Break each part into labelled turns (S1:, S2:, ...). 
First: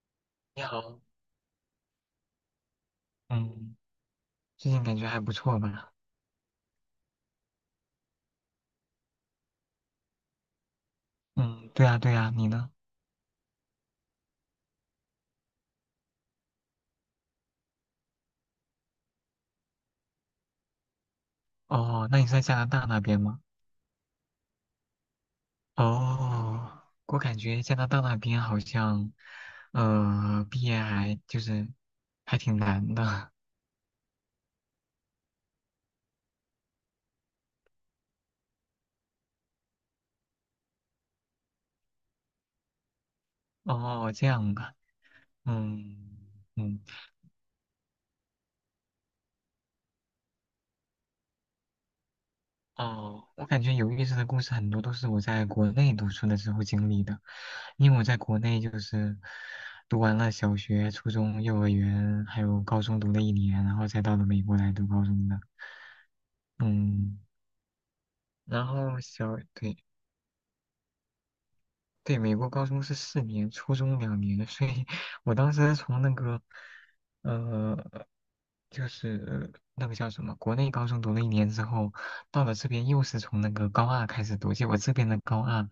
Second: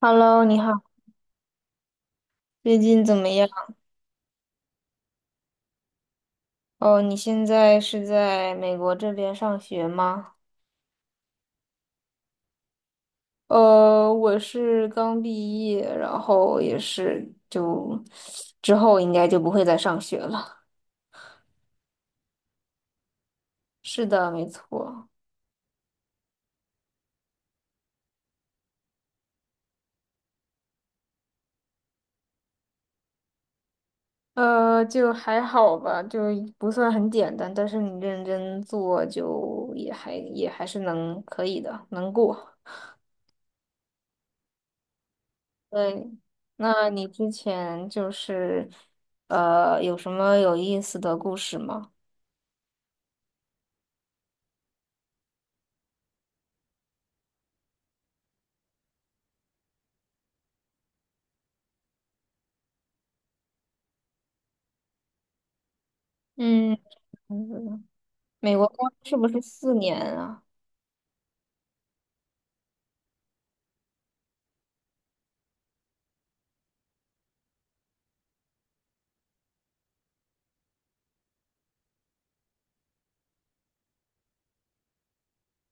S1: Hello，你
S2: 你
S1: 好，
S2: 好，
S1: 最近怎么样？
S2: 嗯，最近感觉还不错吧？
S1: 哦，你现在是在美国这边上学吗？
S2: 嗯，对呀，对呀，你呢？
S1: 我是刚毕业，然后也是就之后应该就不会再上学了。
S2: 哦，那你是在加拿大那边吗？
S1: 是的，没错。
S2: 哦，我感觉加拿大那边好像，毕业还就是还挺难的。
S1: 就还好吧，就不算很简单，但是你认真做就也还是可以的，能过。
S2: 哦，这样吧。
S1: 对，
S2: 嗯嗯。
S1: 那你之前就是有什么有意思的故事吗？
S2: 哦，我感觉有意思的故事很多都是我在国内读书的时候经历的，因为我在国内就是读完了小学、初中、幼儿园，还有高中读了一年，然后才到了美国来读高中的。
S1: 嗯，
S2: 嗯，
S1: 嗯美
S2: 然
S1: 国公
S2: 后
S1: 是不
S2: 小，
S1: 是四
S2: 对
S1: 年啊？
S2: 对，美国高中是4年，初中2年，所以我当时从那个，呃，就是那个叫什么，国内高中读了一年之后，到了这边又是从那个高二开始读，结果这边的高二。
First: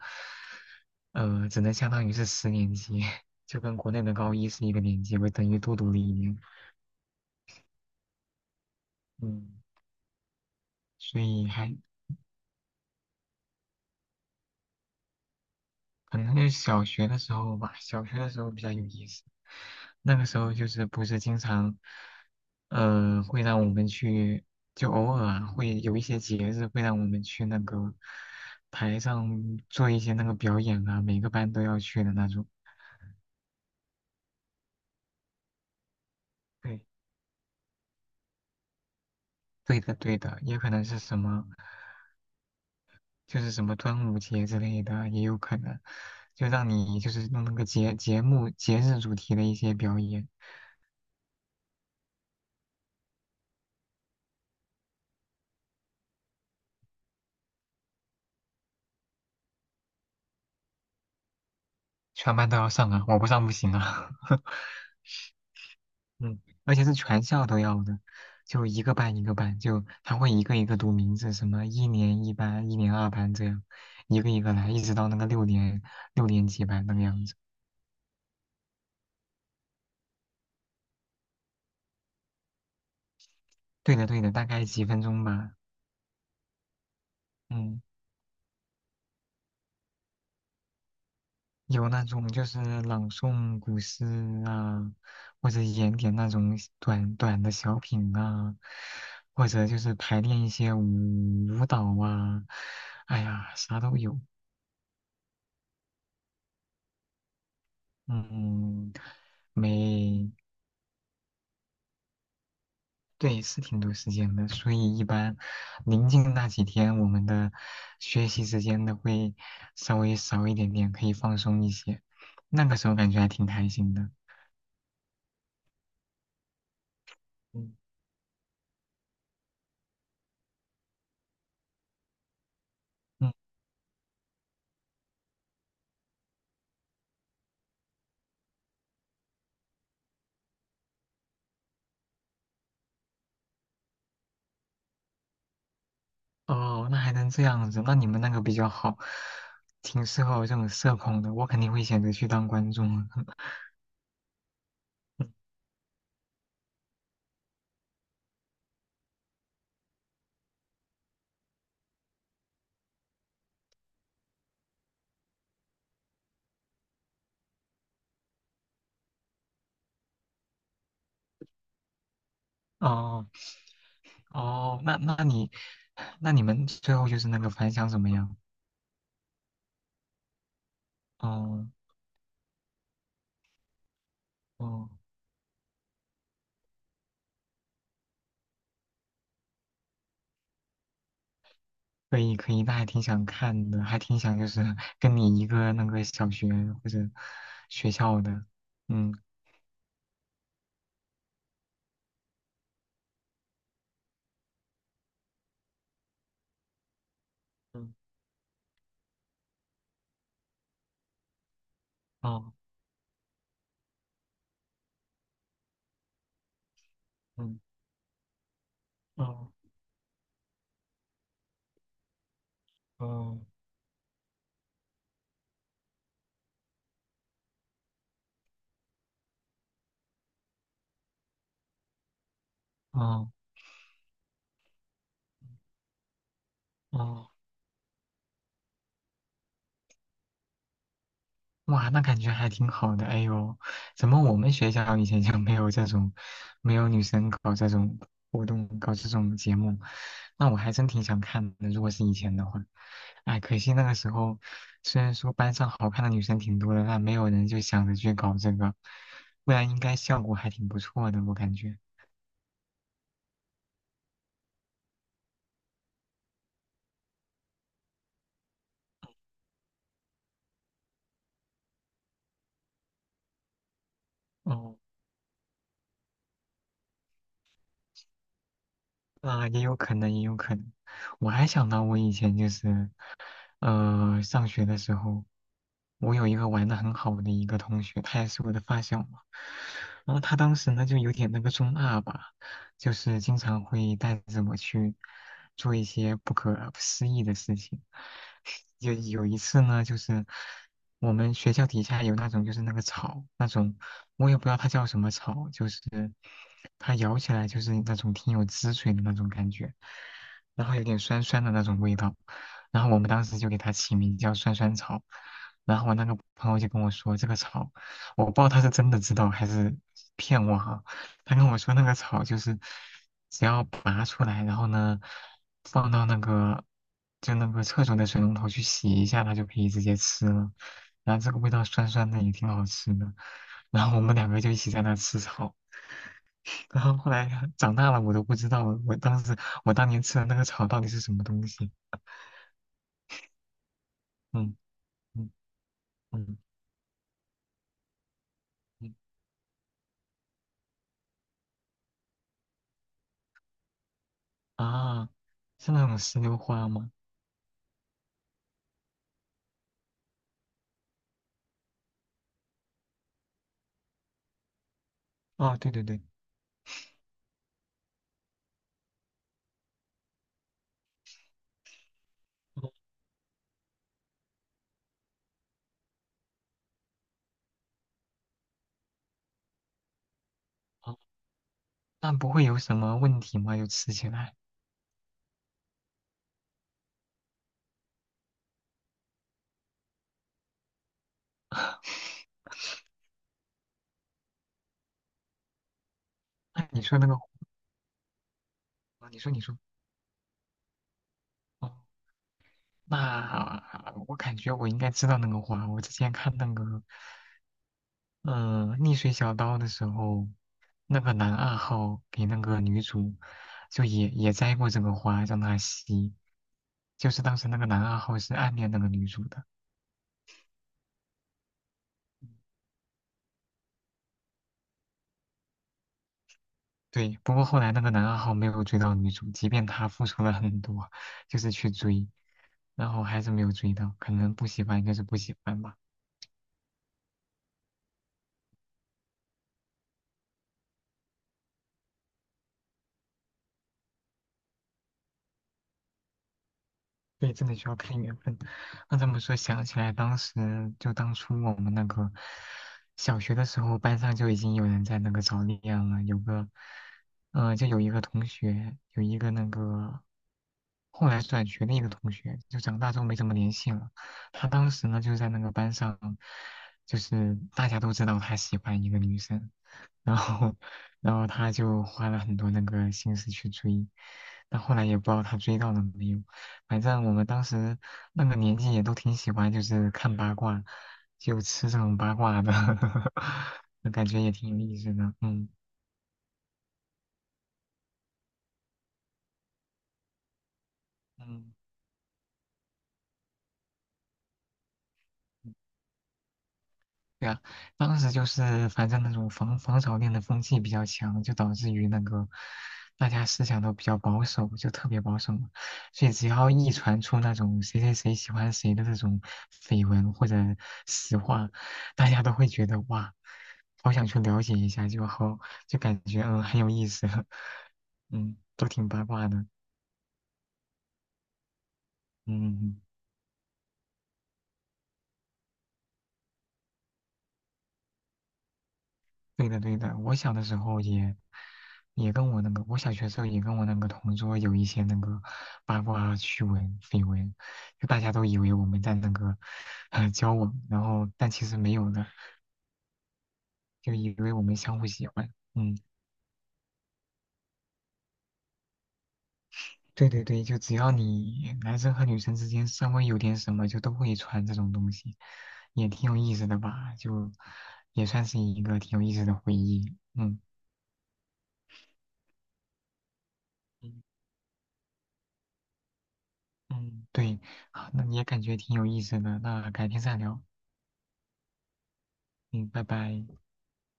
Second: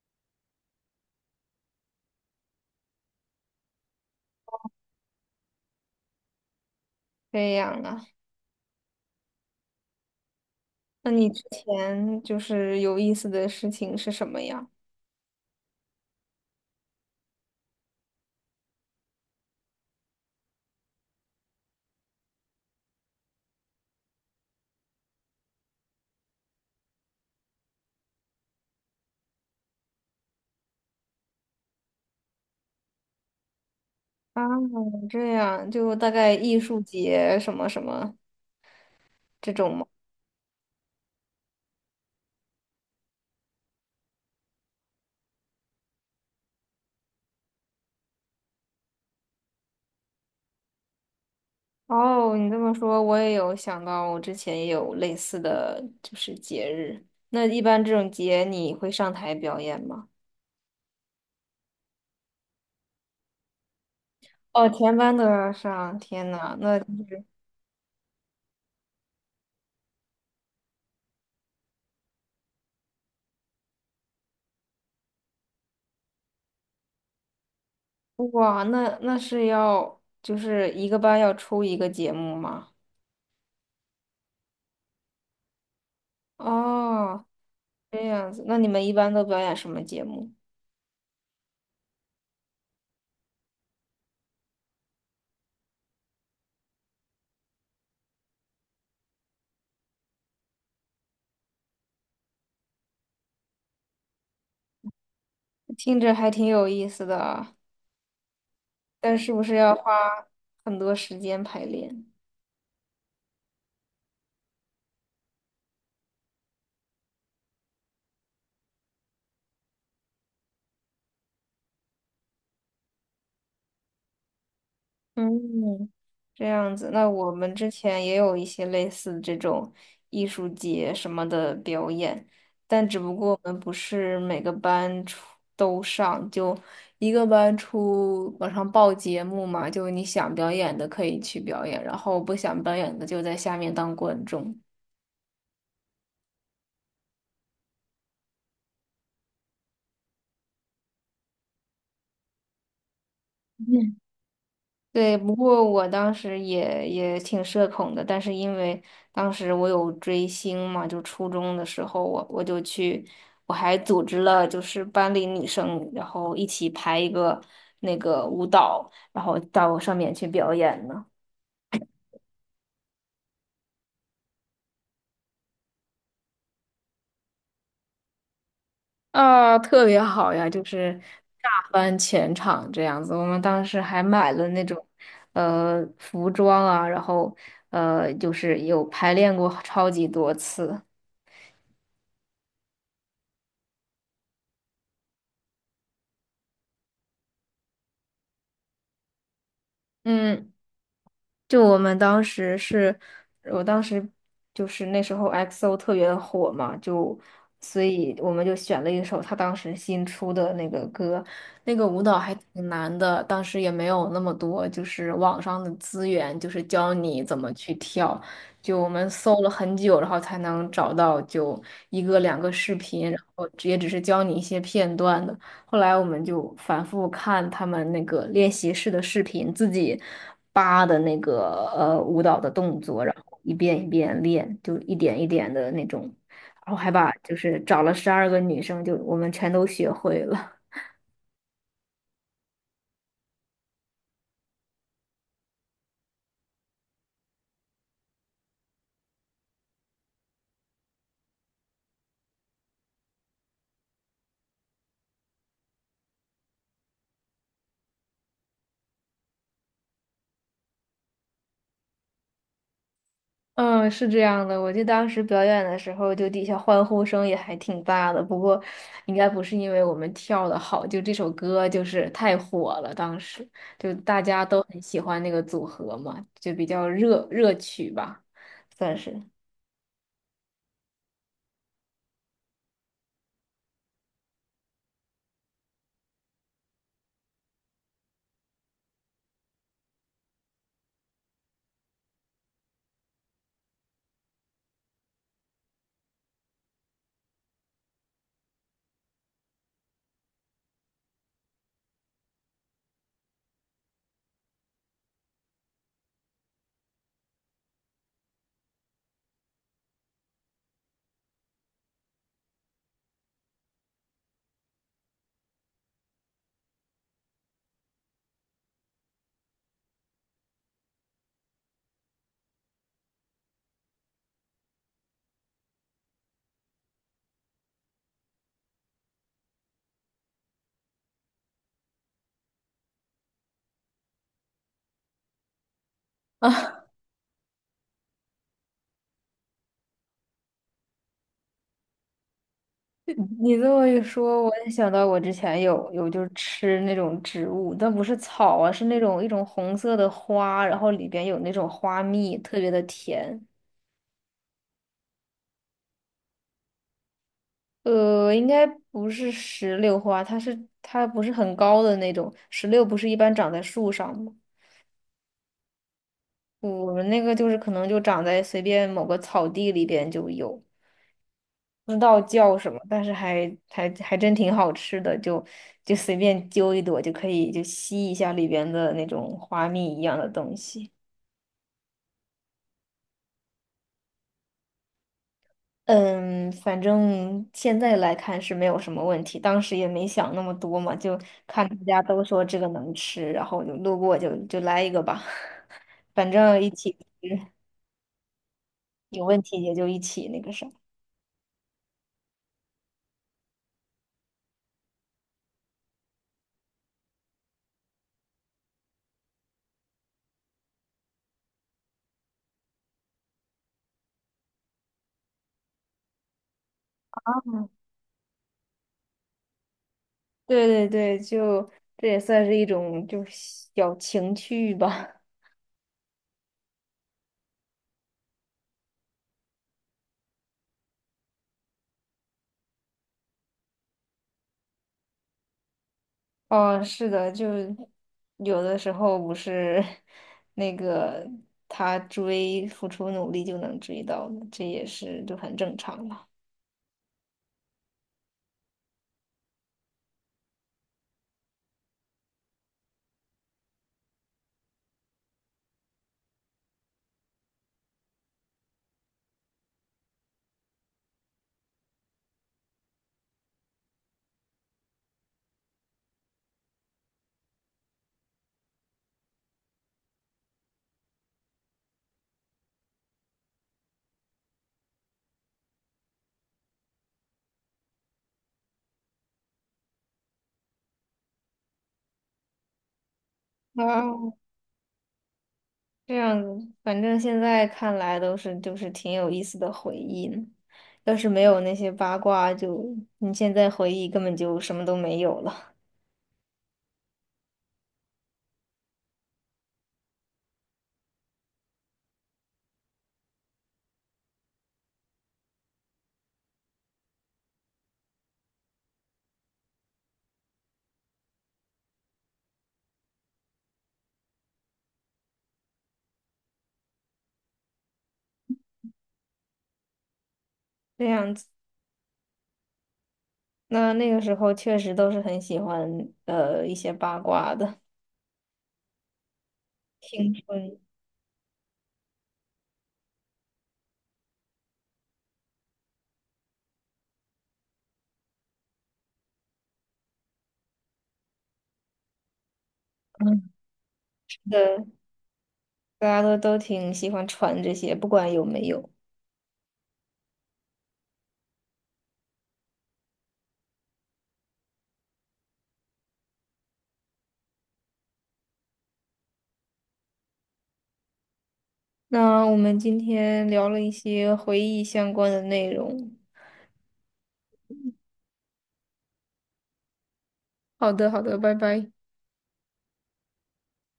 S2: 只能相当于是10年级，就跟国内的高一是一个年级，我等于多读了一年。
S1: 这样啊？
S2: 嗯，
S1: 那
S2: 所
S1: 你之
S2: 以还
S1: 前就是有意思的事情是什么呀？
S2: 可能是小学的时候吧，小学的时候比较有意思。那个时候就是不是经常，会让我们去，就偶尔啊会有一些节日会让我们去那个台上做一些那个表演啊，每个班都要去的那种。
S1: 啊，这样就大概艺术
S2: 对，
S1: 节什么什么这种
S2: 对
S1: 吗？
S2: 的，对的，也可能是什么。就是什么端午节之类的也有可能，就让你就是弄那个节日主题的一些表演，
S1: 哦，你这么说，我也有想到，我之前也有类似的就是节日。那一般这种节你会上台表演吗？
S2: 全班都要上啊，我不上不行啊。
S1: 哦，全班都要上，天
S2: 嗯，
S1: 呐，
S2: 而
S1: 那
S2: 且是全校都要的，就一个班一个班，就他会一个一个读名字，什么一年一班、一年二班这样，一个一个来，一直到那个六年级班那个样子。
S1: 哇，那那是要就是一个班要出一个节目吗？
S2: 对的对的，大概几分钟吧。
S1: 哦，
S2: 嗯。
S1: 这样子，那你们一般都表演什么节目？
S2: 有那种就是朗诵古诗啊，或者演点那种短短的小品啊，或者就是排练一些舞蹈啊，哎呀，啥都有。
S1: 听着还挺有意思的啊，
S2: 嗯，
S1: 但是不是要花
S2: 没，
S1: 很多时间排练？
S2: 对，是挺多时间的，所以一般临近那几天，我们的学习时间都会稍微少一点点，可以放松一些。那个时候感觉还挺开心的。
S1: 嗯，这样子，那我们之
S2: 嗯
S1: 前也有一些类似这种艺术节什么的表演，但只不
S2: 嗯。
S1: 过我们不是每个班出都上，就一个班出往上报节目嘛，就你想表演的可以去表演，然后不想表演的就在下面当观众。
S2: 哦，那还能这样子，那你们那个比较好，挺适合我这种社恐的，我肯定会选择去当观众啊。
S1: 对，不过我当时也挺社恐的，但是因为当时我有追星嘛，就初中的时候我就去，我还组织了就是班里女生，然后一起排一个那个舞蹈，然后到上面去表演呢。
S2: 哦哦，那你们最后就是那个反响怎么样？
S1: 啊，特别好呀，就是大
S2: 哦
S1: 翻全场这样子。我们当时还买了那种
S2: 哦，
S1: 服装啊，然后就是有排练过超级多次。
S2: 可以可以，那还挺想看的，还挺想就是 跟你一个那个小学或者学校的。嗯
S1: 嗯。就我们当时是，我当时就是那时候 XO 特别的火嘛，就所
S2: 嗯。
S1: 以我们就选了一首他当时新出的那个歌，那个舞蹈还
S2: 哦。
S1: 挺难的，当时也没有那么多就是网上的资源，就是教你怎么
S2: 嗯。
S1: 去跳，就我们搜了
S2: 哦
S1: 很久，然后才能找到就一个两个视频，然
S2: 哦
S1: 后也只是教你一些片段的。后来我们就反复看他们那个练习室的视频，自己扒的那个舞蹈的动作，然
S2: 哦
S1: 后一遍一遍练，就一点一点的那种，然后还把
S2: 哦。
S1: 就是找了12个女生，就我们全都学会了。
S2: 哇，那感觉还挺好的。哎呦，怎么我们学校以前就没有这种，没有女生搞这种活动，搞这种节目？那我还真挺想看的，如果是以前的话。哎，可惜那个时候，虽然说班上好看的女生挺多的，但没有人就想着去搞这个，不然应该效果还挺不错的，我感觉。
S1: 嗯，是这样的，我记得当时表演的时候，就底下欢呼声也还挺大的。不过，应该不是因为我们跳的好，就这首歌就是太火了，当时就大家都
S2: 哦，
S1: 很喜欢那个组合嘛，就比较热热曲吧，算是。
S2: 那也有可能，也有可能。我还想到我以前就是。上学的时候，我有一个玩的很好的一个同学，他也是我的发小嘛。然后他当时呢就有点那个中二吧，就是经常会带着我去做一些不可思议的事情。有一次呢，就是我们学校底下有那种就是那个草，那种我也不知道它叫什么草，就是它咬起来就是那种挺有汁水的那种感觉，然后有点酸酸的那种味道。然后我们当时就给它起名叫酸酸草。然后我那个朋友就跟我说，这个草，我不知道他是真的知道还是骗我哈、他跟我说那个草就是，只要拔出来，然后呢，放到那个就那个厕所的水龙头去洗一下，它就可以直接吃了。然后这个味道酸酸的，也挺好吃的。然后我们两个就一起在那吃草。然
S1: 啊，
S2: 后后来长大了，我都不知道我当年吃的那个草到底是什么东西。
S1: 你这么一说，我
S2: 嗯
S1: 也想到我
S2: 嗯
S1: 之前有就是
S2: 嗯
S1: 吃那种植物，但不是草啊，是
S2: 嗯。
S1: 那种一种红色的花，然后里边有那种花蜜，特别的甜。
S2: 啊，是那种石榴花吗？
S1: 呃，应该不是石榴花，它是它不是很高的那种。石榴不是一般长在树上吗？
S2: 啊，对对对。
S1: 我们那个就是可能就长在随便某个草地里边就有，不知道叫什么，但是还真挺好吃的，就就随便揪一朵就可以就吸一下里边的那种花蜜一样的东西。
S2: 哦，那不会有什么问题吗？就吃起来？
S1: 嗯，反正现在来看是没有什么问题，当时也没想那么多嘛，就看大家都说这个能吃，然后就路过就就来一个吧，反正
S2: 那
S1: 一
S2: 你
S1: 起
S2: 说那个花，啊你
S1: 有
S2: 说
S1: 问
S2: 你说。
S1: 题也就一起那个啥。
S2: 哦，那我感觉我应该知道那个花。我之前看那个，逆水小刀的时候，那个男二号给那个女主，就也摘过这个花，让她吸。就是当时那个男二号是暗恋那个女主的。
S1: 对对对，就这也算是一种就小情趣吧。
S2: 对。不过后来那个男二号没有追到女主，即便他付出了很多，就是去追。然后还是没有追到，可能不喜欢应该是不喜欢吧。
S1: 哦，是的，就有的时候不是 那个他追，付出努力就能追到的，这也是就很正常了。
S2: 对，真的需要看缘分。那这么说，想起来当时就当初我们那个小学的时候，班上就已经有人在那个早恋了，有个，就有一个同学，有一个那个后来转学的一个同学，就长大之后没怎么联系了。他当时呢，就在那个班上，就是大家都知道他喜欢一个女生。然后，然后他就花了很多那个心思去追，但后来也不知道他追到了没有。反正我们当时那个年纪也都挺喜欢，就是看八卦，就吃这种八卦的。感觉也
S1: 啊
S2: 挺有意思的。嗯
S1: 这样子，反正现在看来都是就是挺有意思的回忆呢。要是没
S2: 嗯。
S1: 有那些八卦就，你现在回忆根本就什么都没有了。
S2: 对啊，当时就是反正那种防潮恋的风气比较强，就导致于那个大家思想都比较保守，就特别保守嘛。所以只要一传出那种谁谁谁喜欢谁的这种绯闻或者实话，大家都会觉得哇，好想去了解一下，就感觉很有意思。嗯，都挺八卦的。嗯。
S1: 这样子，
S2: 嗯嗯。
S1: 那那个时候确实都是很喜欢一些八卦的
S2: 对的，对的，我小
S1: 青
S2: 的时
S1: 春，
S2: 候也跟我那个，我小学时候也跟我那个同桌有一些那个八卦趣闻、绯闻，就大家都以为我们在那个交往，然后但其实没有的，
S1: 嗯，
S2: 就以为我们相
S1: 对，
S2: 互喜欢。嗯，
S1: 大家都挺喜欢传这些，不管有没有。
S2: 对对对，就只要你男生和女生之间稍微有点什么，就都会传这种东西，也挺有意思的吧？就也算是一个挺有意思的回忆。嗯
S1: 那我们今天聊了一些回忆相关的内容。
S2: 嗯，对，好，那你也感觉挺有意思的，那改天再聊，
S1: 好的，好的，拜拜。
S2: 嗯，拜拜。